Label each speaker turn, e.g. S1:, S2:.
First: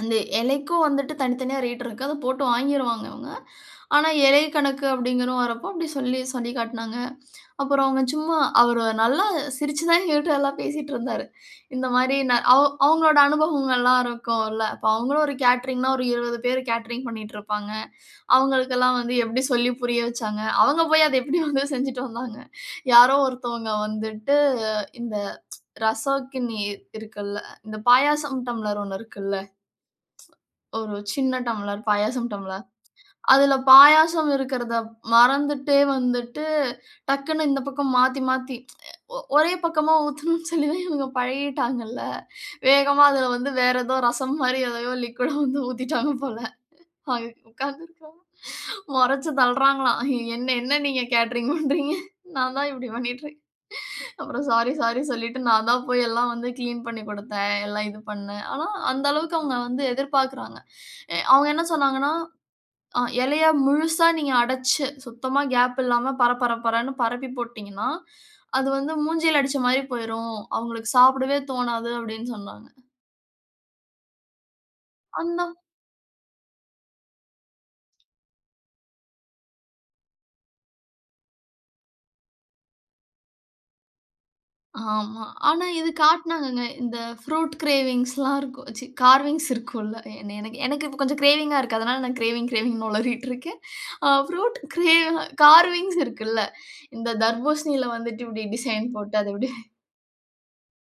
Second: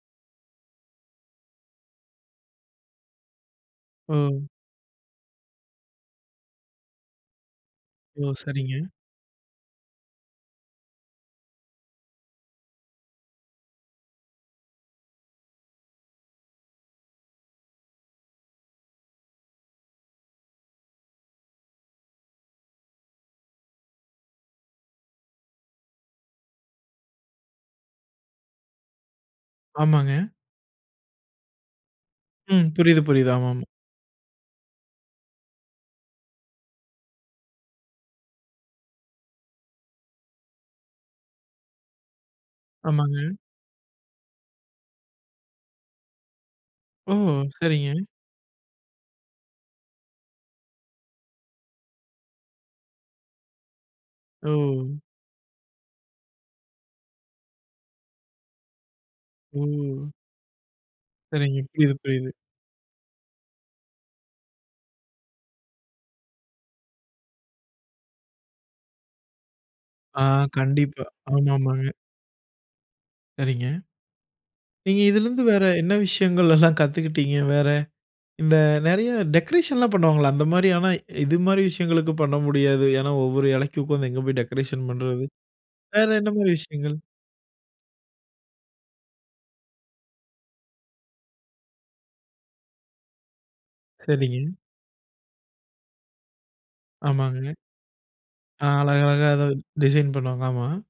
S1: அந்த இலைக்கும் வந்துட்டு தனித்தனியா ரேட் இருக்கு. அத போட்டு வாங்கிருவாங்க இவங்க. ஆனா, இலை
S2: ம்.
S1: கணக்கு அப்டிங்கிறது வரப்போ அப்டி சொல்லி சொல்லி காட்னாங்க. அப்புறம் அவங்க
S2: ஓ!
S1: சும்மா
S2: சரிங்க.
S1: அவர் நல்லா சிரிச்சு தான் எங்ககிட்ட எல்லாம் பேசிட்டுருந்தாரு. இந்த மாரி நா அவங் அவங்களோட அனுபவங்கள்லாம் இருக்கும்ல்ல. அப்ப அவங்களும் ஒரு கேட்டரிங்ன்னா ஒரு 20 பேர் கேட்டரிங் பண்ணிட்டு இருப்பாங்க. அவங்களுக்கெல்லாம் வந்து எப்டி சொல்லி புரிய வச்சாங்க அவங்க போய் அத எப்டி வந்து செஞ்சுட்டு வந்தாங்க? யாரோ ஒருத்தவங்க வந்துட்டு இந்த ரசக்கினி இ இருக்குல்ல இந்த பாயாசம் டம்ளர் ஒண்ணு இருக்குல்ல.
S2: ஆமாங்க.
S1: ஒரு சின்ன டம்ளர் பாயாசம்
S2: ம்.
S1: டம்ப்ளர்.
S2: புரியுது, புரியுது. ஆமா,
S1: அதில
S2: ஆம்.
S1: பாயாசம் இருக்குறத மறந்துட்டே வந்துட்டு டக்குன்னு இந்த பக்கம் மாத்தி, மாத்தி அ ஒ ஒரே பக்கமா ஊத்துணுன்னு சொல்லி தான் இவங்க பழகிட்டாங்கல்ல. வேகமா அதில
S2: ஆமாங்க.
S1: வந்து வேற ஏதோ ரசம் மாதிரி எதையோ லிக்விட்டா வந்து ஊத்திட்டாங்க போல.
S2: ஓ!
S1: [unintelligible] உட்கார்ந்து
S2: சரிங்க.
S1: முறைச்சு தள்ளுறாங்களாம். என்ன? என்ன நீங்க கேட்டரிங் பண்றீங்க? நான் தான் இப்டி பண்ணிறேன். அப்புறம் சாரி
S2: ஒ!
S1: சாரின்னு சொல்லிட்டு நான் தான் போய் எல்லாம் வந்து கிளீன் பண்ணி குடுத்தேன் எல்லாம் இது பண்ணினேன். ஆனா, அந்த அளவுக்கு அவங்க
S2: ஒ!
S1: வந்து எதிர்பார்க்குறாங்க. அ அவங்க
S2: சரிங்க.
S1: என்ன
S2: புரியுது,
S1: சொன்னாங்கன்னா,
S2: புரியுது.
S1: அ இலையா முழுசா நீங்க அடைச்சு, சுத்தமா கேப் இல்லாம பர பர பரன்னு பரப்பி போட்டுட்டீங்கன்னா, அது வந்து முஞ்சில அடிச்ச மாரி
S2: ஆ
S1: போயிரும். அவங்களுக்கு
S2: கண்டிப்பா.
S1: சாப்பிடவே
S2: ஆமா,
S1: தோணாது
S2: ஆமாங்க.
S1: அப்டின் சொன்னாங்க.
S2: சரிங்க. நீங்க இதிலிருந்து
S1: அந்த
S2: வேற என்ன விஷயங்கள்லாம் கத்துக்குட்டீங்க? வேற இந்த நெறைய டெக்கரேஷன்லாம் பண்ணுவாங்கல்ல அந்த மாரி ஆனா, இது மாரி விஷயங்களுக்கு பண்ண முடியாது. ஏனா, ஒவ்வொரு இலைக்குக்கும் உட்கார்ந்து எங்க போய் டெக்கரேஷன் பண்றது.
S1: ஆமா. ஆனா, இது
S2: வேற என்ன மாரி
S1: காட்னாங்கங்க.
S2: விஷயங்கள்?
S1: இந்த ப்ரூட் கிரேவிங்ஸ்லாம் இருக்கும். ச்சீ கார்விங்ஸ் இருக்கும்ல்ல. எனக் எனக்கு இப்ப கொஞ்சம் கிரேவிங்கா இருக்கு. அதனால நான் கிரேவிங், கிரேவிங் ஒளறிட்டு இருக்கேன். அ
S2: சரிங்க.
S1: ப்ரூட் கிரே கார்விங்ஸ் இருக்குல்ல. இந்த
S2: ஆமாங்க.
S1: தர்பூசணியில வந்துட்டு இப்டி
S2: அ
S1: டிசைன் போட்டு
S2: அழகழகா
S1: அத
S2: ஏதோ
S1: இப்டி
S2: டிசைன் பண்ணுவாங்க, ஆமா.